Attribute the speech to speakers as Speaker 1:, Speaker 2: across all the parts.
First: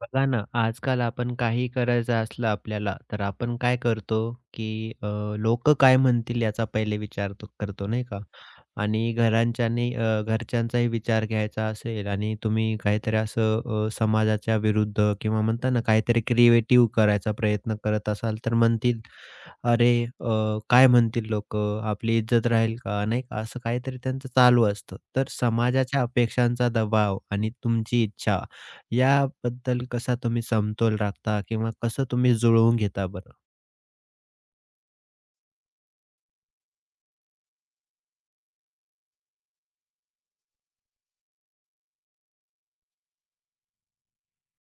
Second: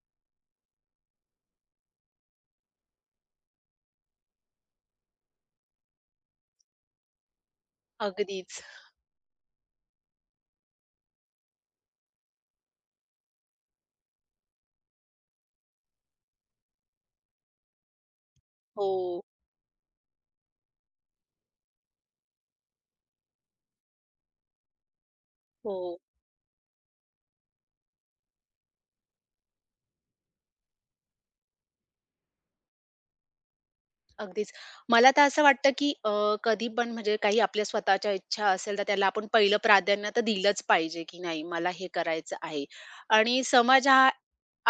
Speaker 1: बघा ना, आजकाल आपण काही करायचं असलं आपल्याला, तर आपण काय करतो, की अ, लोकं काय म्हणतील याचा पहिले विचार तो करतो नाही का?
Speaker 2: अगदीच.
Speaker 1: आणि घरांच्यानी घरच्यांचाही विचार घ्यायचा असेल आणि तुम्ही काहीतरी असं समाजाच्या विरुद्ध किंवा म्हणता ना, काहीतरी क्रिएटिव्ह करायचा प्रयत्न करत असाल, तर म्हणतील
Speaker 2: हो,
Speaker 1: अरे अ, काय म्हणतील लोक, आपली इज्जत राहील का? नाही का? असं काहीतरी त्यांचं चालू असतं. तर
Speaker 2: हो.
Speaker 1: समाजाच्या अपेक्षांचा दबाव आणि तुमची इच्छा याबद्दल कसा तुम्ही समतोल राखता किंवा कसं तुम्ही जुळवून घेता बरं?
Speaker 2: अगदीच. मला तर असं वाटतं, की कधी पण म्हणजे काही आपल्या स्वतःच्या इच्छा असेल, तर त्याला आपण पहिलं प्राधान्य तर दिलंच पाहिजे, की नाही मला हे करायचं आहे. आणि समाज हा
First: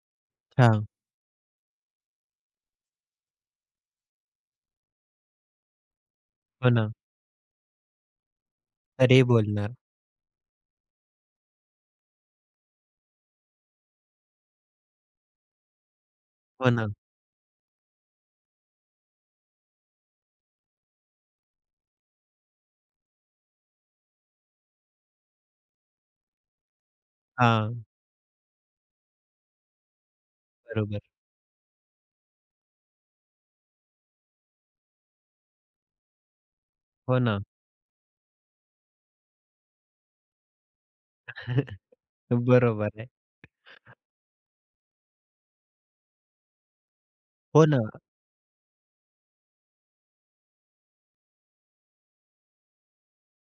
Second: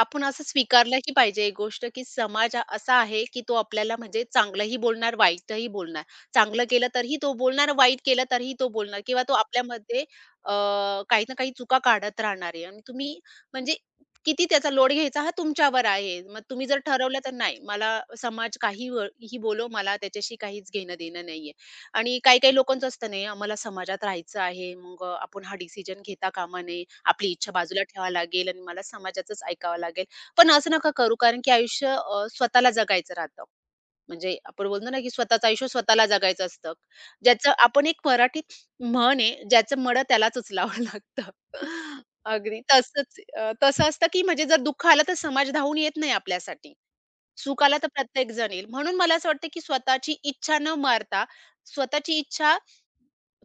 Speaker 2: आपण असं
Speaker 1: हां.
Speaker 2: स्वीकारलंही पाहिजे एक गोष्ट, की समाज हा असा आहे, की तो आपल्याला म्हणजे चांगलंही बोलणार, वाईटही बोलणार. चांगलं
Speaker 1: हो
Speaker 2: केलं
Speaker 1: ना.
Speaker 2: तरीही तो बोलणार, वाईट केलं तरीही तो बोलणार
Speaker 1: अरे
Speaker 2: किंवा तो
Speaker 1: बोलणार.
Speaker 2: आपल्यामध्ये अ, काही ना काही चुका काढत राहणार आहे आणि तुम्ही म्हणजे किती त्याचा लोड घ्यायचा हा तुमच्यावर आहे. मग तुम्ही
Speaker 1: हो
Speaker 2: जर
Speaker 1: ना.
Speaker 2: ठरवलं तर नाही मला समाज काही ही बोलो मला त्याच्याशी काहीच घेणं-देणं नाहीये. आणि काही-काही लोकांचं असतं नाही आम्हाला समाजात राहायचं आहे. मग आपण हा डिसिजन घेता कामा नये. आपली इच्छा बाजूला
Speaker 1: हां.
Speaker 2: ठेवावी लागेल आणि मला समाजाचंच ऐकावं लागेल. पण असं नका
Speaker 1: बरोबर.
Speaker 2: करू कारण की आयुष्य स्वतःला जगायचं राहतं. म्हणजे आपण बोलतो ना, की स्वतःचं आयुष्य स्वतःला जगायचं असतं.
Speaker 1: हो ना.
Speaker 2: ज्याचं आपण एक मराठीत म्हण आहे, ज्याचं मडं त्यालाच उचलावं लागतं. अगदी
Speaker 1: बरोबर आहे.
Speaker 2: तसंच तसं असतं, की म्हणजे जर दुःख आलं तर समाज धावून येत नाही आपल्यासाठी.
Speaker 1: हो
Speaker 2: सुखाला
Speaker 1: ना.
Speaker 2: तर प्रत्येक जण येईल. म्हणून मला असं वाटतं, की स्वतःची इच्छा न मारता, स्वतःची इच्छा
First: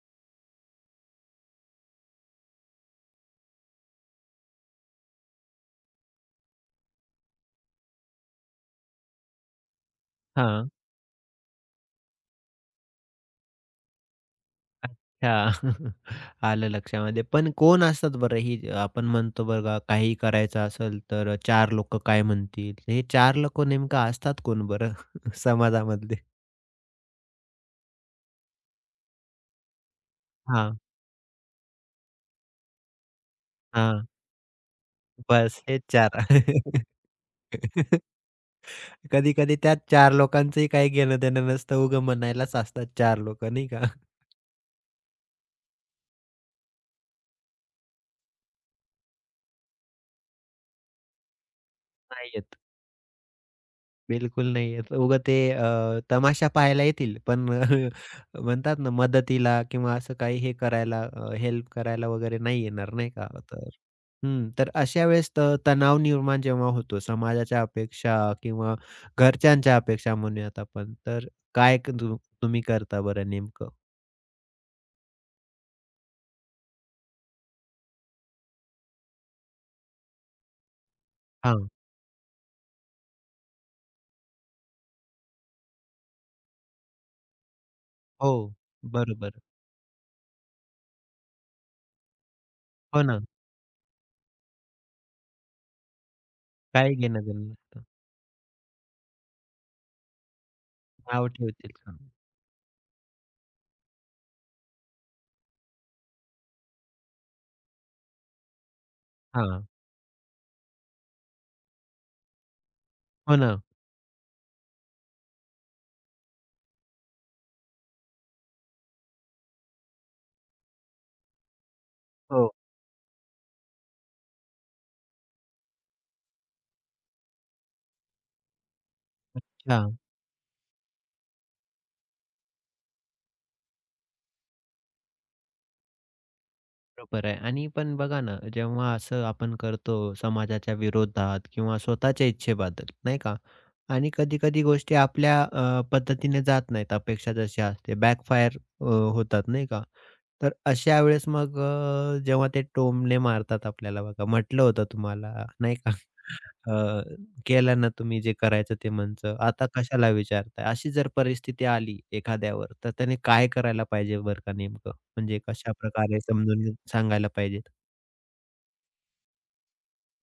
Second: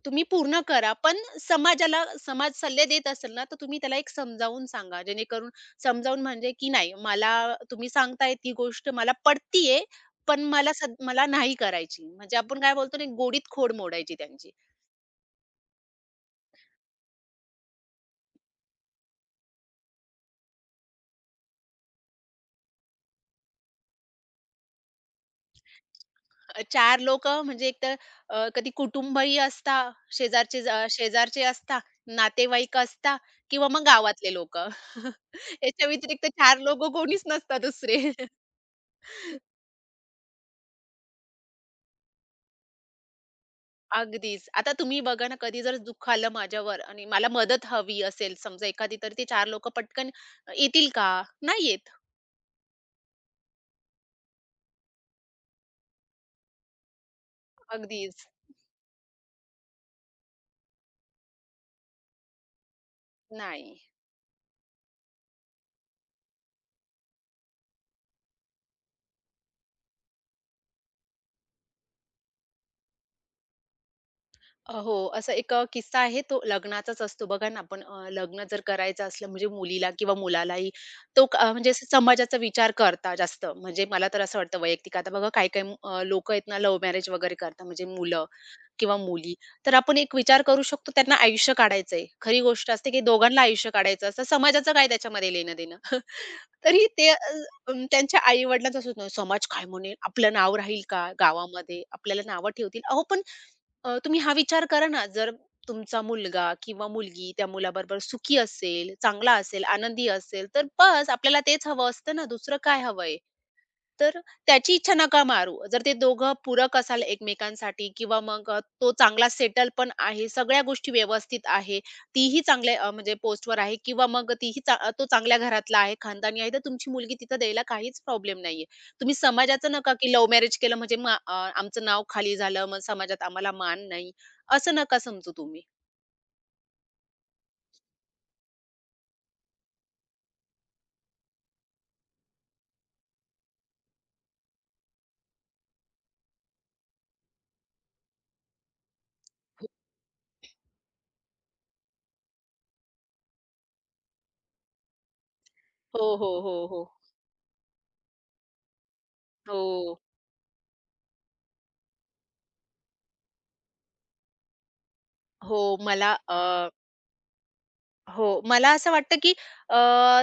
Speaker 2: तुम्ही पूर्ण करा. पण समाजाला समाज सल्ले देत असेल ना, तर तुम्ही त्याला एक समजावून सांगा. जेणेकरून समजावून म्हणजे, की नाही मला तुम्ही सांगताय ती गोष्ट मला पटतीये, पण
Speaker 1: हां.
Speaker 2: मला सद मला नाही करायची. म्हणजे आपण काय बोलतो ना, गोडीत खोड मोडायची त्यांची.
Speaker 1: अच्छा. आलं लक्षामध्ये. पण कोण असतात बरं ही आपण म्हणतो बघा काही करायचं असेल तर 4 लोकं काय म्हणतील? हे 4 लोकं नेमकं असतात कोण बरं समाजामधले?
Speaker 2: 4 लोकं म्हणजे एकतर कधी कुटुंबही असता, शेजारचे
Speaker 1: हां,
Speaker 2: शेजारचे असता, नातेवाईक असता किंवा मग
Speaker 1: हां.
Speaker 2: गावातले लोकं.
Speaker 1: बस हेच
Speaker 2: याच्या
Speaker 1: 4.
Speaker 2: व्यतिरिक्त 4 लोकं कोणीच नसतात दुसरे.
Speaker 1: कधी-कधी त्याच 4 लोकांचंही काही घेणं-देणं नसतं. उगं म्हणायलाच असतात 4 लोकं नाही का?
Speaker 2: अगदीच. आता तुम्ही बघा ना, कधी जर दुःख आलं माझ्यावर आणि मला मदत हवी असेल समजा एखादी, तर ते 4 लोकं पटकन येतील का? नाही येत.
Speaker 1: नाही, बिलकुल नाही येत. उगाच ते तमाशा पाहायला येतील, पण
Speaker 2: अगदीच.
Speaker 1: म्हणतात ना मदतीला किंवा असं काही हे करायला हेल्प करायला वगैरे नाही येणार नाही का? तर
Speaker 2: नाही.
Speaker 1: हं, तर अशा वेळेस तणाव निर्माण जेव्हा होतो समाजाच्या अपेक्षा किंवा घरच्यांच्या अपेक्षा म्हणूयात आपण, तर काय क तु तुम्ही करता बरं नेमकं?
Speaker 2: हो, असा एक किस्सा आहे तो लग्नाचाच असतो. बघा ना, आपण लग्न जर करायचं असलं म्हणजे मुलीला किंवा मुलालाही
Speaker 1: हां.
Speaker 2: म्हणजे असं समाजाचा विचार करता जास्त. म्हणजे मला तर असं वाटतं वैयक्तिक आता बघा काही-काही लोकं आहेत ना लव्ह मॅरेज वगैरे करतात म्हणजे मुलं
Speaker 1: हो.
Speaker 2: किंवा मुली.
Speaker 1: बरोबर.
Speaker 2: तर आपण एक विचार करू शकतो त्यांना आयुष्य काढायचंय. खरी गोष्ट असते की
Speaker 1: हो ना.
Speaker 2: दोघांना आयुष्य काढायचं असतं. समाजाचं काय त्याच्यामध्ये लेणं-देणं? तरी
Speaker 1: काही
Speaker 2: ते
Speaker 1: घेणं-देणं नसतं.
Speaker 2: त्यांच्या आई-वडिलांचं असं समाज काय म्हणेल? आपलं नाव राहील का
Speaker 1: नाव ठेवतील.
Speaker 2: गावामध्ये? आपल्याला नावं ठेवतील. अहो, पण तुम्ही हा विचार करा ना, जर तुमचा मुलगा किंवा मुलगी त्या मुलाबरोबर सुखी असेल, चांगला असेल,
Speaker 1: हां.
Speaker 2: आनंदी असेल, तर बस आपल्याला तेच हवं असतं ना, दुसरं काय हवंय?
Speaker 1: हो ना.
Speaker 2: तर त्याची इच्छा नका मारू. जर ते दोघं पूरक असाल एकमेकांसाठी किंवा मग तो चांगला सेटल पण आहे, सगळ्या गोष्टी व्यवस्थित आहे, तीही
Speaker 1: हो.
Speaker 2: चांगल्या म्हणजे पोस्टवर आहे किंवा मग तो चांगल्या घरातला आहे, खानदानी आहे, तर तुमची मुलगी तिथं द्यायला काहीच प्रॉब्लेम नाहीये. तुम्ही समाजाचं नका, की लव्ह मॅरेज केलं म्हणजे मग आमचं नाव खाली झालं, मग समाजात आम्हाला मान नाही, असं नका समजू तुम्ही.
Speaker 1: बरोबर आहे आणि पण बघा ना, जेव्हा असं आपण करतो समाजाच्या विरोधात किंवा स्वतःच्या इच्छेबद्दल, नाही का? आणि कधी-कधी गोष्टी आपल्या पद्धतीने जात नाहीत, अपेक्षा जशी असते, बॅकफायर होतात, नाही का? तर अशा वेळेस मग जेव्हा ते टोमणे मारतात आपल्याला बघा, म्हटलं होतं तुम्हाला नाही का?
Speaker 2: हो, हो, हो,
Speaker 1: अ,
Speaker 2: हो.
Speaker 1: केलं ना तुम्ही जे करायचं ते मनचं, आता
Speaker 2: हो.
Speaker 1: कशाला विचारताय? अशी जर परिस्थिती आली एखाद्यावर, तर त्याने काय करायला पाहिजे बरं का नेमकं? म्हणजे
Speaker 2: हो, मला
Speaker 1: कशाप्रकारे समजून सांगायला पाहिजेत?
Speaker 2: हो. मला असं वाटतं, की अ,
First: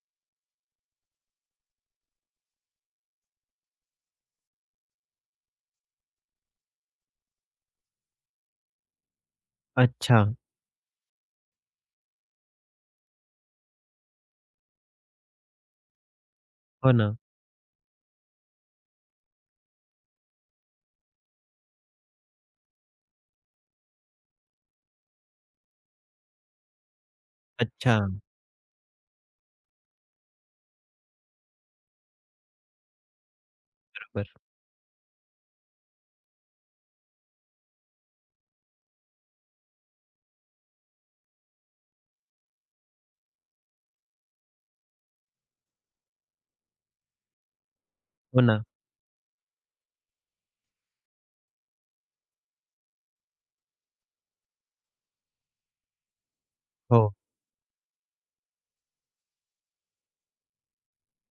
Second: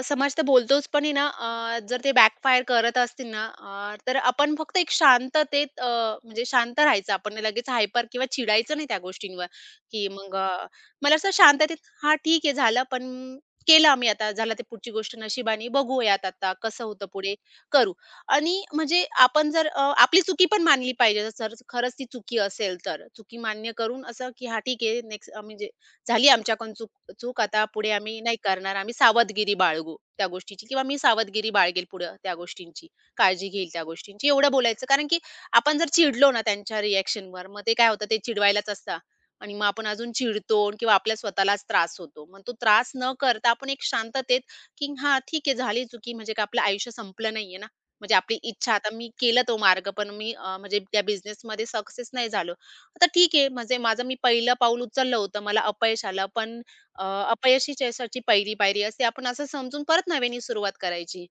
Speaker 2: समाज तर बोलतोच पण आहे ना, जर ते बॅकफायर करत असतील ना, तर आपण फक्त एक शांततेत म्हणजे शांत राहायचं. आपण लगेच हायपर किंवा चिडायचं नाही त्या गोष्टींवर, की
Speaker 1: अच्छा.
Speaker 2: मग मला असं शांततेत, "हां, ठीक आहे झालं, पण केलं आम्ही आता. झालं ते पुढची गोष्ट नशिबाने. बघूयात आता कसं
Speaker 1: हो
Speaker 2: होतं
Speaker 1: ना.
Speaker 2: पुढे, करू." आणि म्हणजे आपण जर आपली चुकी पण मानली पाहिजे. जर खरंच ती चुकी असेल तर. चुकी मान्य करून असं, की "हां, ठीक आहे नेक्स्ट" म्हणजे झाली आमच्याकडून चूक चूक आता पुढे
Speaker 1: अच्छा.
Speaker 2: आम्ही नाही करणार. आम्ही सावधगिरी बाळगू त्या गोष्टीची किंवा मी सावधगिरी बाळगेल पुढं त्या गोष्टींची, काळजी घेईल त्या गोष्टींची,
Speaker 1: बरोबर.
Speaker 2: एवढं बोलायचं. कारण की आपण जर चिडलो ना त्यांच्या रिएक्शनवर, मग ते काय होतं ते चिडवायलाच असतं आणि मग आपण अजून चिडतो किंवा आपल्या स्वतःलाच त्रास होतो. मग तो त्रास न करता आपण एक शांततेत, की हां, ठीक आहे झाली चुकी म्हणजे काय आपलं आयुष्य संपलं नाहीये ना. म्हणजे आपली
Speaker 1: हो ना.
Speaker 2: इच्छा आता मी केला तो मार्ग पण मी म्हणजे त्या बिझनेसमध्ये सक्सेस नाही झालो. आता ठीक आहे, म्हणजे माझं मी पहिलं पाऊल उचललं होतं, मला अपयश आलं, पण अ,
Speaker 1: हो.
Speaker 2: अपयश हीच यशाची पहिली पायरी असते. आपण असं समजून परत नव्याने सुरुवात करायची.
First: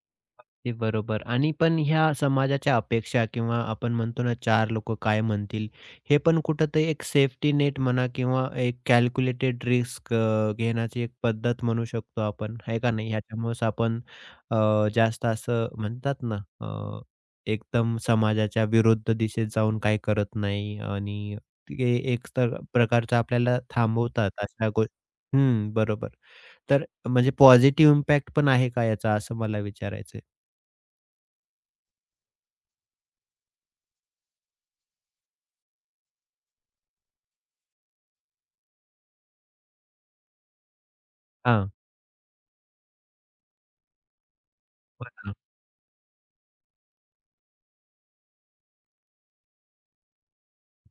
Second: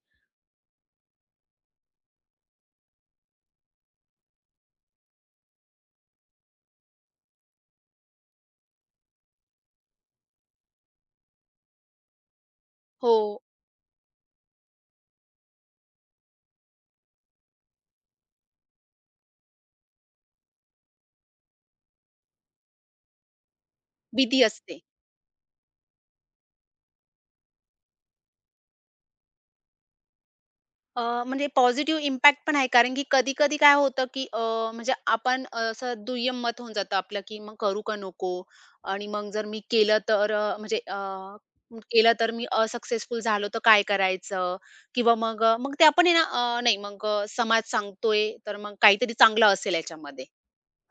Speaker 1: ते बरोबर आणि पण ह्या समाजाच्या अपेक्षा किंवा आपण म्हणतो ना, चार लोकं काय म्हणतील? हे पण कुठेतरी एक सेफ्टी नेट म्हणा किंवा एक कॅल्क्युलेटेड रिस्क घेण्याची एक पद्धत म्हणू शकतो आपण, आहे का नाही?
Speaker 2: हो,
Speaker 1: ह्याच्यामुळेच आपण जास्त असं म्हणतात ना, अ, एकदम समाजाच्या विरुद्ध दिशेत जाऊन काही करत नाही आणि ते एक तर प्रकारचं आपल्याला थांबवतात
Speaker 2: भीती
Speaker 1: अशा
Speaker 2: असते.
Speaker 1: गो हं, बरोबर. तर म्हणजे पॉझिटिव्ह इम्पॅक्ट पण आहे का याचा असं मला विचारायचंय?
Speaker 2: म्हणजे पॉझिटिव्ह इम्पॅक्ट पण आहे, कारण की कधी-कधी काय होतं, की म्हणजे आपण असं दुय्यम मत होऊन जातं आपलं, की मग करू का नको? आणि मग जर मी केलं तर म्हणजे
Speaker 1: हां.
Speaker 2: केलं तर मी असक्सेसफुल झालो तर काय करायचं?
Speaker 1: हो
Speaker 2: किंवा
Speaker 1: ना,
Speaker 2: मग मग ते आपण आहे ना, नाही मग समाज सांगतोय, तर मग काहीतरी चांगलं असेल याच्यामध्ये.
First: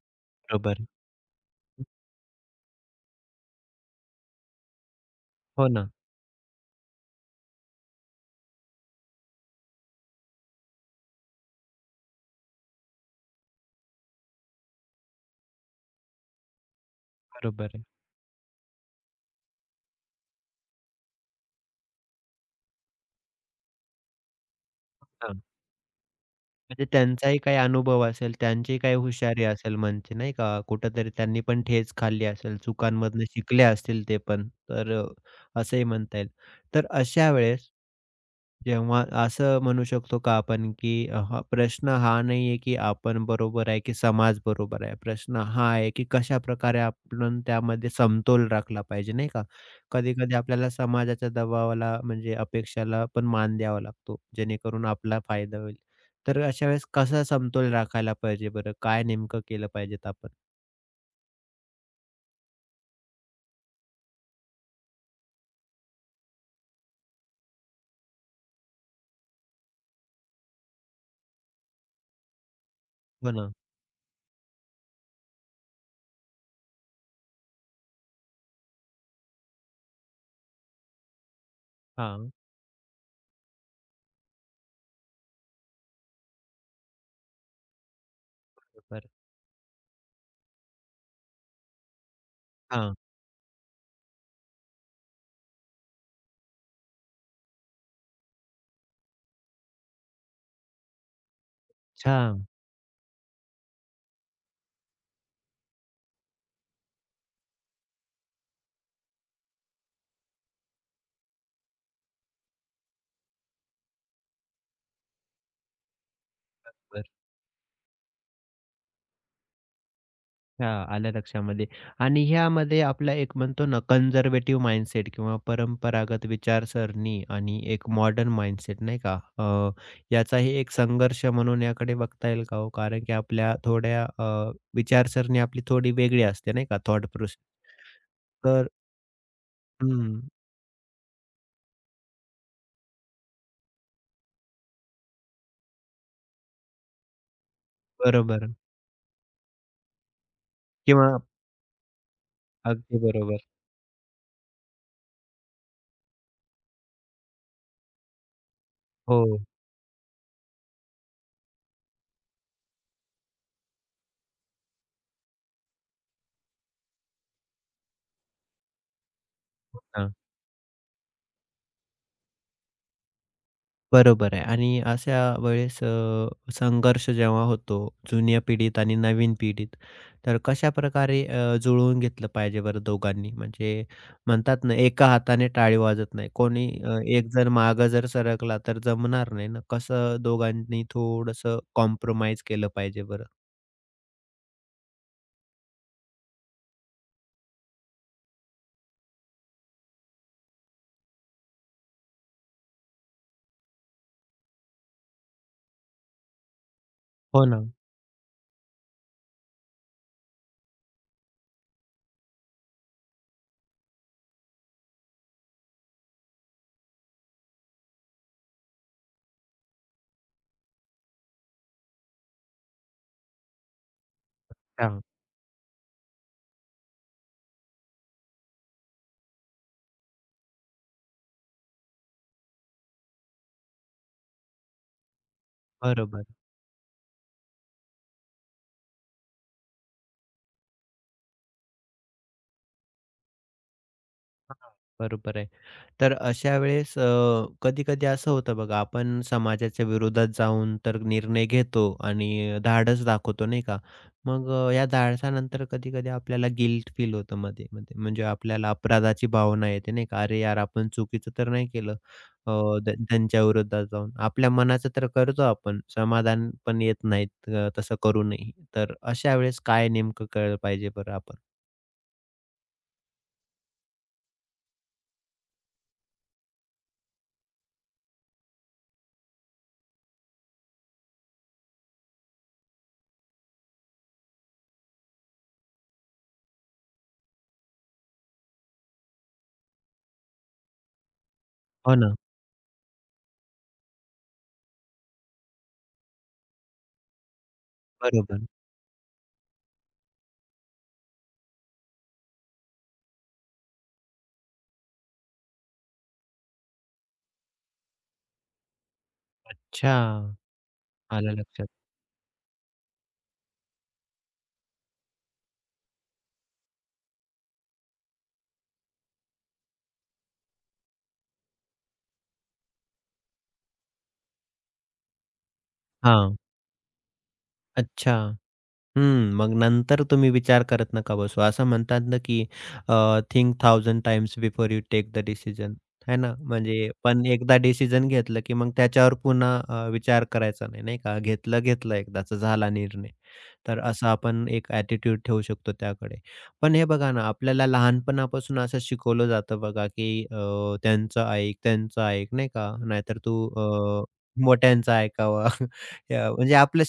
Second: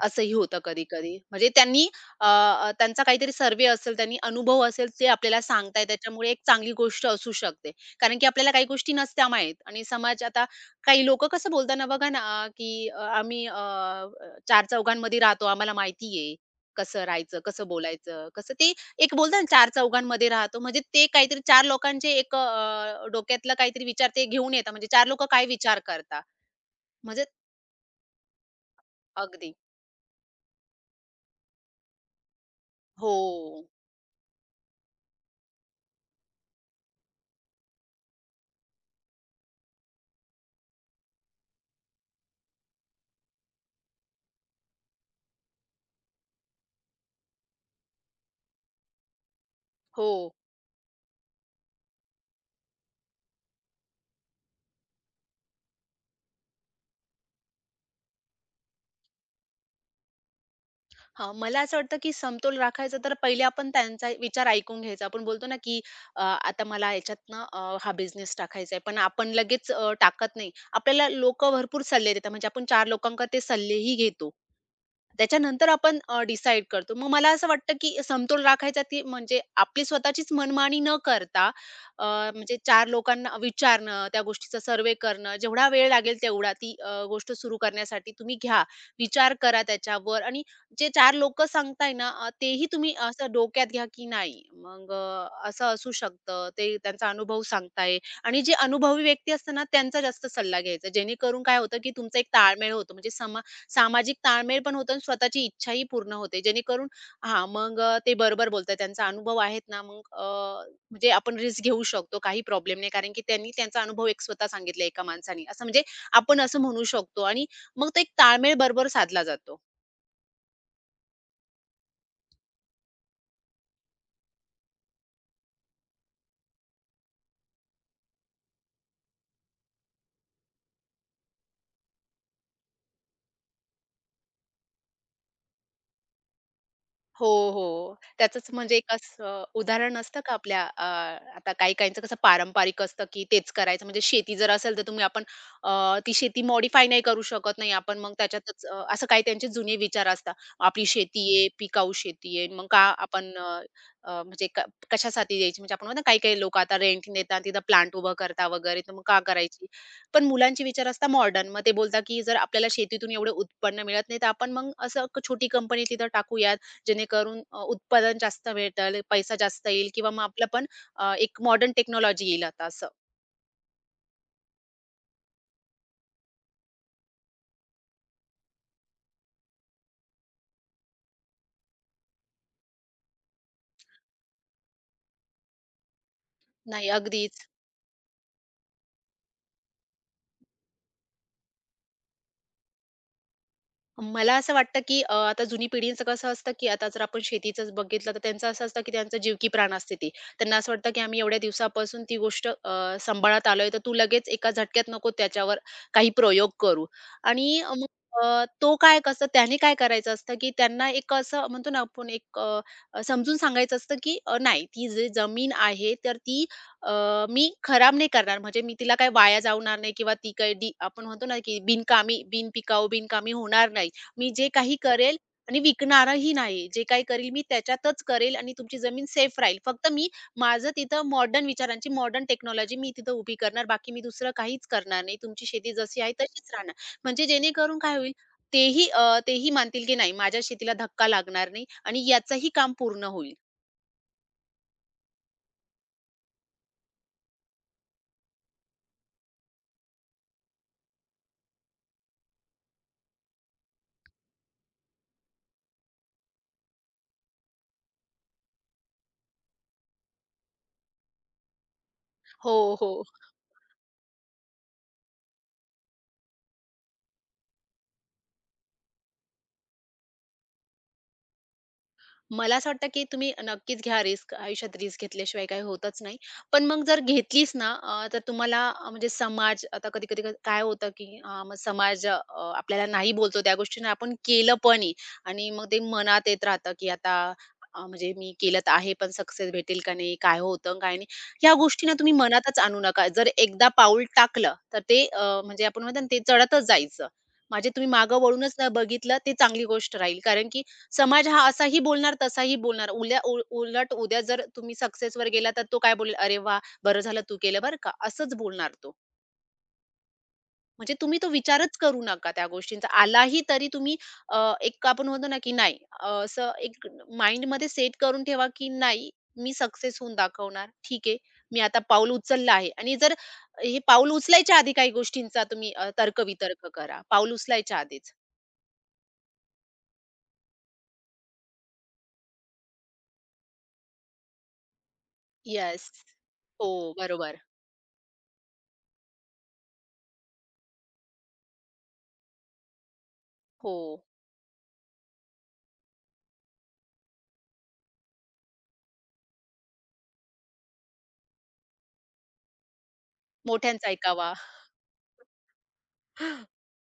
Speaker 2: असंही होतं
Speaker 1: बरोबर.
Speaker 2: कधी-कधी. म्हणजे त्यांनी अ, अ, त्यांचा काहीतरी सर्व्हे असेल, त्यांनी अनुभव असेल, ते आपल्याला
Speaker 1: हो
Speaker 2: सांगताय.
Speaker 1: ना,
Speaker 2: त्याच्यामुळे एक चांगली गोष्ट असू शकते. कारण की आपल्याला काही गोष्टी नसत्या माहीत आणि समाज आता काही लोकं कसं बोलताना बघा ना, की आम्ही अ, अ, चार चौघांमध्ये राहतो, आम्हाला माहिती आहे कसं राहायचं, कसं
Speaker 1: बरोबर आहे.
Speaker 2: बोलायचं, कसं ते एक बोलतात ना, चार चौघांमध्ये राहतो. म्हणजे ते काहीतरी 4 लोकांचे एक डोक्यातला काहीतरी विचार ते घेऊन येतात. म्हणजे 4 लोकं
Speaker 1: हां,
Speaker 2: काय विचार करतात.
Speaker 1: म्हणजे
Speaker 2: म्हणजे
Speaker 1: त्यांचाही काही अनुभव असेल, त्यांची काही हुशारी
Speaker 2: अगदी.
Speaker 1: असेल म्हणजे नाही का, कुठेतरी त्यांनी पण ठेच खाल्ली असेल, चुकांमधनं शिकले
Speaker 2: हो,
Speaker 1: असतील ते पण. असंही म्हणता येईल. तर अशा वेळेस जेव्हा असं म्हणू शकतो का आपण की हा प्रश्न हा नाहीये की आपण बरोबर आहे की समाज बरोबर आहे. प्रश्न हा आहे की कशाप्रकारे आपण त्यामध्ये समतोल राखला पाहिजे, नाही का?
Speaker 2: हो.
Speaker 1: कधी-कधी आपल्याला समाजाच्या दबावाला म्हणजे अपेक्षाला पण मान द्यावा लागतो, जेणेकरून आपला फायदा होईल. तर अशा वेळेस कसा समतोल राखायला पाहिजे बरं? काय नेमकं केलं पाहिजेत आपण?
Speaker 2: हां, मला असं वाटतं, की समतोल राखायचा तर पहिले आपण त्यांचा विचार ऐकून घ्यायचा. आपण बोलतो ना, की आता मला याच्यातनं हा बिझनेस टाकायचा आहे. पण आपण लगेच टाकत नाही. आपल्याला लोकं भरपूर सल्ले देतात. म्हणजे आपण 4 लोकांकडे
Speaker 1: हो
Speaker 2: ते
Speaker 1: ना.
Speaker 2: सल्लेही घेतो. त्याच्यानंतर आपण डिसाईड करतो. मग मला असं वाटतं, की समतोल राखायचा ती म्हणजे आपली स्वतःचीच मनमानी न करता अ,
Speaker 1: हां,
Speaker 2: म्हणजे 4 लोकांना विचारणं, त्या गोष्टीचा सर्व्हे करणं, जेवढा वेळ लागेल तेवढा ती गोष्ट सुरू करण्यासाठी तुम्ही घ्या.
Speaker 1: बरोबर.
Speaker 2: विचार करा त्याच्यावर आणि जे 4 लोकं सांगताय ना, तेही तुम्ही
Speaker 1: हां,
Speaker 2: असं डोक्यात घ्या, की नाही मग असं असू शकतं. ते त्यांचा अनुभव सांगताय आणि जे अनुभवी व्यक्ती असतात ना, त्यांचा जास्त सल्ला घ्यायचा. जेणेकरून काय होतं, की तुमचा
Speaker 1: अच्छा.
Speaker 2: एक ताळमेळ होतो. म्हणजे सामाजिक ताळमेळ पण होतो आणि स्वतःची इच्छाही पूर्ण होते. जेणेकरून हां, मग ते बरोबर बोलतायत. त्यांचा अनुभव आहेत ना, मग म्हणजे आपण रिस्क घेऊ शकतो. काही प्रॉब्लेम नाही. कारण की त्यांनी त्यांचा अनुभव एक स्वतः सांगितला एका माणसाने. असं म्हणजे आपण असं म्हणू शकतो आणि मग तो एक ताळमेळ बरोबर साधला जातो.
Speaker 1: हां, आलं लक्षामध्ये. आणि ह्यामध्ये आपला एक म्हणतो ना कन्झर्व्हेटिव्ह माइंडसेट किंवा परंपरागत विचारसरणी आणि एक मॉडर्न माइंडसेट नाही का? याचाही एक संघर्ष म्हणून याकडे बघता येईल का हो? कारण की आपल्या थोड्या विचारसरणी आपली थोडी वेगळी असते नाही का थॉट
Speaker 2: हो,
Speaker 1: प्रोसेस.
Speaker 2: हो. त्याचंच
Speaker 1: तर
Speaker 2: म्हणजे एक असं उदाहरण
Speaker 1: हं,
Speaker 2: असतं का आपल्या आता काही-काहींचं कसं पारंपरिक असतं, की तेच करायचं. म्हणजे शेती जर असेल तर तुम्ही आपण ती शेती मॉडिफाय नाही करू शकत नाही आपण मग
Speaker 1: बरोबर
Speaker 2: त्याच्यातच असं काही त्यांचे जुने विचार असतात. आपली
Speaker 1: किंवा
Speaker 2: शेती आहे, पिकाऊ शेती आहे. मग का
Speaker 1: अगदी
Speaker 2: आपण
Speaker 1: बरोबर.
Speaker 2: अ, अ, म्हणजे कशासाठी द्यायची? म्हणजे आपण म्हणतो ना काही-काही लोकं आता रेंटने देतात, तिथं प्लांट उभं करतात वगैरे, तर मग का
Speaker 1: हो,
Speaker 2: करायची? पण मुलांचे विचार असतात मॉडर्न. मग ते बोलतात, की जर आपल्याला शेतीतून एवढं उत्पन्न मिळत नाही, तर आपण मग असं छोटी कंपनी तिथं टाकूया, जेणेकरून उत्पादन जास्त भेटेल, पैसा जास्त
Speaker 1: हो
Speaker 2: येईल किंवा
Speaker 1: ना.
Speaker 2: मग आपलं पण एक मॉडर्न टेक्नॉलॉजी येईल आता असं.
Speaker 1: बरोबर आहे आणि अशा वेळेस संघर्ष जेव्हा होतो जुन्या पिढीत आणि नवीन पिढीत, तर कशाप्रकारे जुळवून घेतलं पाहिजे बरं दोघांनी? म्हणजे म्हणतात ना, एका हाताने टाळी वाजत नाही. कोणी
Speaker 2: नाही,
Speaker 1: अ, एक
Speaker 2: अगदीच.
Speaker 1: जण मागं जर सरकला तर जमणार नाही ना. कसं दोघांनी थोडंसं कॉम्प्रोमाईज केलं पाहिजे बरं?
Speaker 2: मला असं वाटतं, की आता जुनी पिढीचं कसं असतं, की आता जर आपण शेतीचंच बघितलं, तर त्यांचं असं असतं, की त्यांचं जीव की प्राण असते ती. त्यांना असं वाटतं, की आम्ही एवढ्या दिवसापासून ती गोष्ट सांभाळत आलोय, तर तू लगेच एका झटक्यात नको त्याच्यावर काही प्रयोग करू.
Speaker 1: हो
Speaker 2: आणि
Speaker 1: ना.
Speaker 2: मग तो काय कसं त्याने काय करायचं असतं, की त्यांना एक असं म्हणतो ना आपण एक अ, अ, समजून सांगायचं असतं, की नाही ती जी जमीन आहे, तर ती अ, मी खराब नाही करणार. म्हणजे मी तिला काही वाया जाणार नाही किंवा ती काही आपण म्हणतो ना, की बिनकामी, बिनपिकाऊ, बिनकामी होणार नाही. मी जे काही
Speaker 1: हां.
Speaker 2: करेल आणि विकणारही नाही. जे काही करेल, मी त्याच्यातच करेल आणि तुमची जमीन सेफ राहील. फक्त मी माझं तिथं मॉडर्न विचारांची, मॉडर्न टेक्नॉलॉजी मी तिथं उभी करणार. बाकी मी दुसरं काहीच करणार नाही. तुमची शेती जशी आहे
Speaker 1: बरोबर.
Speaker 2: तशीच राहणार. म्हणजे जेणेकरून काय होईल, तेही मानतील की नाही माझ्या शेतीला धक्का लागणार नाही आणि याचंही काम पूर्ण होईल.
Speaker 1: हां, बरोबर आहे. तर अशा वेळेस कधी-कधी असं होतं बघा, आपण समाजाच्या विरोधात जाऊन तर निर्णय घेतो आणि धाडस दाखवतो, नाही का? मग या धाडसानंतर कधी-कधी आपल्याला गिल्ट फील होतं मध्ये-मध्ये. म्हणजे आपल्याला अपराधाची भावना येते, नाही का? "अरे यार, आपण चुकीचं तर नाही केलं अ,
Speaker 2: हो,
Speaker 1: त्या
Speaker 2: हो.
Speaker 1: त्यांच्या विरोधात जाऊन." आपल्या मनाचं तर करतो आपण, समाधान पण येत नाहीत तसं करूनही. तर अशा वेळेस काय नेमकं केलं पाहिजे बरं आपण?
Speaker 2: मला असं वाटतं, की तुम्ही नक्कीच घ्या रिस्क. आयुष्यात रिस्क घेतल्याशिवाय काही होतच नाही. पण मग जर घेतलीच ना तर तुम्हाला म्हणजे समाज आता कधी-कधी काय होतं, की मग समाज आपल्याला नाही बोलतो त्या गोष्टीने आपण केलं पण आहे आणि मग ते मनात येत राहतं, की आता म्हणजे मी केलं तर आहे पण सक्सेस भेटेल का नाही? काय होतं, काय नाही? ह्या गोष्टी ना
Speaker 1: हो
Speaker 2: तुम्ही
Speaker 1: ना,
Speaker 2: मनातच आणू नका. जर एकदा पाऊल टाकलं तर ते म्हणजे आपण म्हणतो ना ते चढतच जायचं. म्हणजे तुम्ही मागं
Speaker 1: बरोबर.
Speaker 2: वळूनच न बघितलं, ते चांगली गोष्ट राहील. कारण की समाज हा असाही बोलणार, तसाही बोलणार. उल्या उल उलट उद्या जर तुम्ही सक्सेसवर गेला, तर तो काय बोलेल, "अरे वाह! बरं झालं तू केलं बरं का." असंच बोलणार तो.
Speaker 1: अच्छा,
Speaker 2: म्हणजे तुम्ही तो
Speaker 1: आलं लक्षात.
Speaker 2: विचारच करू नका त्या गोष्टींचा. आलाही तरी तुम्ही एक आपण म्हणतो ना, की नाही असं एक माइंडमध्ये सेट करून ठेवा, की नाही मी सक्सेस होऊन दाखवणार. ठीक आहे. मी आता पाऊल उचललं आहे आणि जर हे पाऊल उचलायच्या आधी काही गोष्टींचा तुम्ही
Speaker 1: हां.
Speaker 2: तर्कवितर्क करा. पाऊल उचलायच्या आधीच.
Speaker 1: अच्छा. हं. मग नंतर तुम्ही विचार करत नका बसू. असं म्हणतात ना, की think thousand times before you take the decision,
Speaker 2: yes.
Speaker 1: है ना?
Speaker 2: हो,
Speaker 1: म्हणजे पण
Speaker 2: बरोबर.
Speaker 1: एकदा डिसिजन घेतलं, की मग त्याच्यावर पुन्हा विचार करायचा नाही, नाही का? घेतलं, घेतलं एकदाचा झाला निर्णय.
Speaker 2: हो.
Speaker 1: तर असा आपण एक ॲटिट्यूड ठेवू शकतो त्याकडे. पण हे बघा ना, आपल्याला लहानपणापासून असं शिकवलं जातं बघा, की त्यांचं ऐक, त्यांचं ऐक, नाही का? नाहीतर तू
Speaker 2: मोठ्यांचं
Speaker 1: अ,
Speaker 2: ऐकावा.
Speaker 1: मोठ्यांचं ऐकावं. म्हणजे आपलं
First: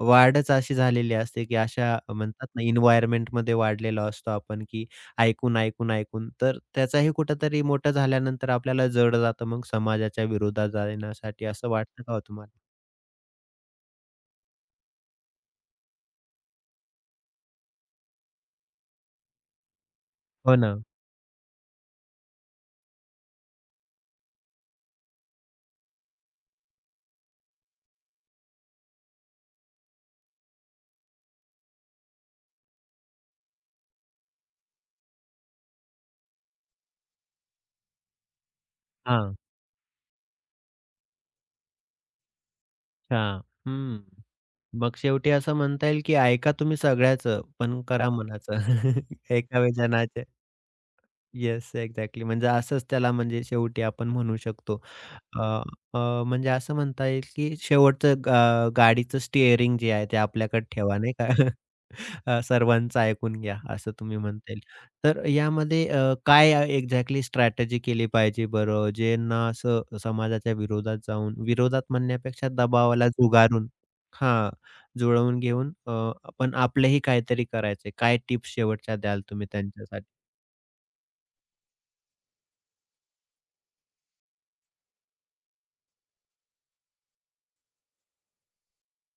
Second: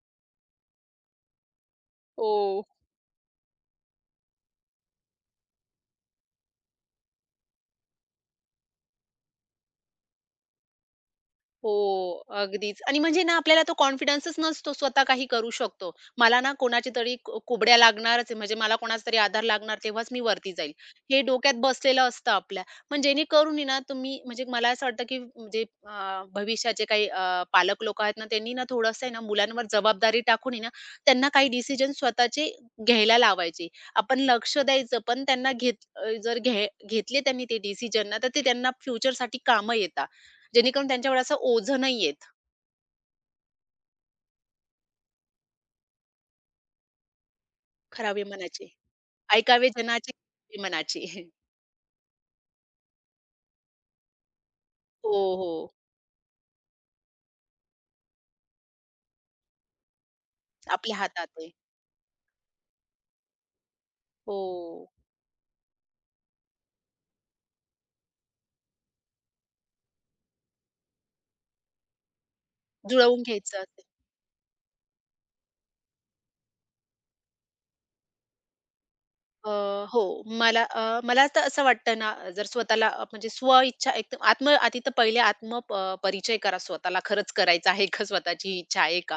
Speaker 1: वाढच अशी झालेली असते, की अशा म्हणतात ना
Speaker 2: हो,
Speaker 1: एन्व्हायर्नमेंटमध्ये वाढलेलो असतो आपण, की ऐकून, ऐकून, ऐकून. तर त्याचाही कुठेतरी मोठं झाल्यानंतर आपल्याला जड जातं मग समाजाच्या विरोधात जाण्यासाठी असं वाटतं का हो
Speaker 2: हो.
Speaker 1: तुम्हाला?
Speaker 2: अगदीच आणि म्हणजे ना आपल्याला तो कॉन्फिडन्सच नसतो स्वतः काही करू शकतो. मला ना कोणाची तरी कुबड्या लागणारच आहे म्हणजे मला कोणाचा तरी आधार लागणार तेव्हाच मी वरती
Speaker 1: हो
Speaker 2: जाईल.
Speaker 1: ना.
Speaker 2: हे डोक्यात बसलेलं असतं आपल्या. पण जेणेकरून आहे ना तुम्ही म्हणजे मला असं वाटतं की म्हणजे भविष्याचे काही पालक लोकं आहेत ना त्यांनी ना थोडंसं आहे ना मुलांवर जबाबदारी टाकून आहे ना त्यांना काही डिसिजन स्वतःचे घ्यायला लावायचे. आपण लक्ष द्यायचं पण त्यांना घेत अ, जर घे घेतले त्यांनी ते डिसिजन ना तर ते त्यांना
Speaker 1: हां.
Speaker 2: फ्युचरसाठी कामं येतात. जेणेकरून त्यांच्यावर असं ओझं नाही येत.
Speaker 1: अच्छा. हं. मग शेवटी असं म्हणता येईल, की ऐका तुम्ही सगळ्याचं, पण करा
Speaker 2: खराबी
Speaker 1: मनाचं.
Speaker 2: मनाचे. ऐकावे
Speaker 1: ऐकावे
Speaker 2: जनाचे
Speaker 1: जनाचे.
Speaker 2: खराबी मनाचे.
Speaker 1: Yes, exactly. म्हणजे असंच त्याला म्हणजे शेवटी आपण म्हणू शकतो.
Speaker 2: हो,
Speaker 1: अ,
Speaker 2: हो.
Speaker 1: अ, म्हणजे असं म्हणता येईल, की शेवटचं गाडीचं स्टीअरिंग जे आहे ते आपल्याकडे
Speaker 2: आपल्या
Speaker 1: ठेवा, नाही का?
Speaker 2: हातात आहे.
Speaker 1: सर्वांचं ऐकून घ्या, असं तुम्ही म्हणता येईल.
Speaker 2: हो.
Speaker 1: तर यामध्ये काय एक्झॅक्टली स्ट्रॅटेजी केली पाहिजे बरं? ज्यांना असं समाजाच्या विरोधात जाऊन विरोधात म्हणण्यापेक्षा दबावाला
Speaker 2: जुळवून घ्यायचं
Speaker 1: झुगारून
Speaker 2: असतं.
Speaker 1: हां, जुळवून घेऊन पण आपलंही काहीतरी करायचंय. काय टिप्स शेवटच्या द्याल तुम्ही
Speaker 2: अ, हो,
Speaker 1: त्यांच्यासाठी?
Speaker 2: मला तर असं वाटतं ना, जर स्वतःला म्हणजे स्व-इच्छा एकदम आधी तर पहिले आत्म परिचय करा स्वतःला. खरंच करायचं आहे का? स्वतःची ही इच्छा आहे का?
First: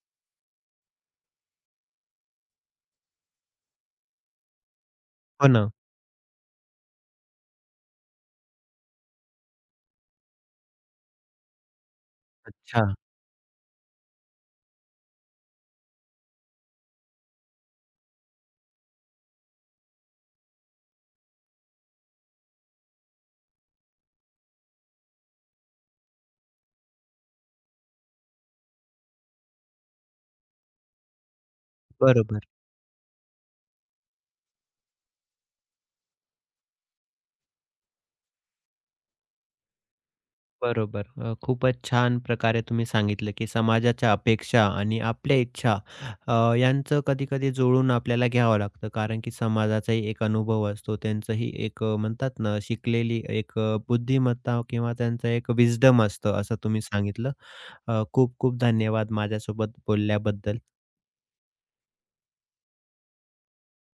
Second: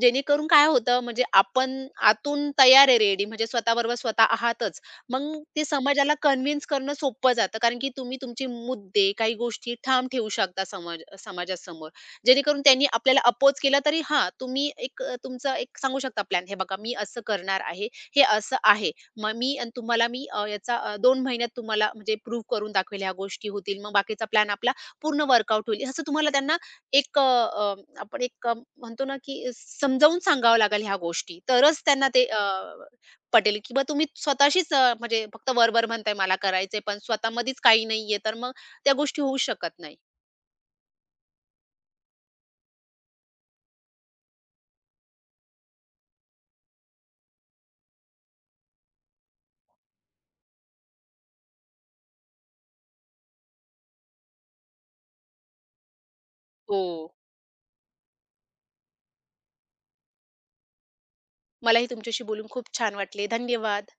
Speaker 2: जेणेकरून काय होतं म्हणजे आपण आतून तयार आहे रेडी म्हणजे स्वतःबरोबर स्वतः आहातच. मग
Speaker 1: हो
Speaker 2: ते
Speaker 1: ना.
Speaker 2: समाजाला कन्व्हिन्स करणं सोपं जातं. कारण की तुम्ही तुमचे मुद्दे, काही गोष्टी ठाम ठेवू शकता समाजासमोर. जेणेकरून त्यांनी
Speaker 1: अच्छा.
Speaker 2: आपल्याला अपोज केला तरी हां, तुम्ही एक तुमचा एक सांगू शकता प्लॅन. "हे बघा, मी असं करणार आहे. हे असं आहे." मग मी अन् तुम्हाला मी याचा 2 महिन्यात तुम्हाला म्हणजे प्रूव्ह करून दाखवेल ह्या गोष्टी होतील. मग बाकीचा प्लॅन आपला पूर्ण वर्कआउट होईल. असं तुम्हाला त्यांना एक अ, अ, आपण एक म्हणतो ना, की समजावून सांगावं लागेल ह्या गोष्टी. तरच त्यांना ते
Speaker 1: बरोबर,
Speaker 2: पटेल किंवा तुम्ही स्वतःशीच म्हणजे फक्त वर म्हणताय मला करायचंय, पण स्वतःमध्येच काही नाहीये, तर मग त्या गोष्टी होऊ शकत नाही.
Speaker 1: बरोबर. खूपच छान प्रकारे तुम्ही सांगितलं, की समाजाच्या अपेक्षा आणि आपल्या इच्छा अ, यांचं कधी-कधी जुळवून आपल्याला घ्यावं लागतं. कारण की समाजाचाही एक अनुभव असतो. त्यांचंही एक म्हणतात ना, शिकलेली एक बुद्धिमत्ता किंवा त्यांचं एक विस्डम असतं, असं
Speaker 2: हो.
Speaker 1: तुम्ही सांगितलं. खूप-खूप धन्यवाद माझ्यासोबत बोलल्याबद्दल.
Speaker 2: मलाही तुमच्याशी बोलून खूप छान वाटले. धन्यवाद.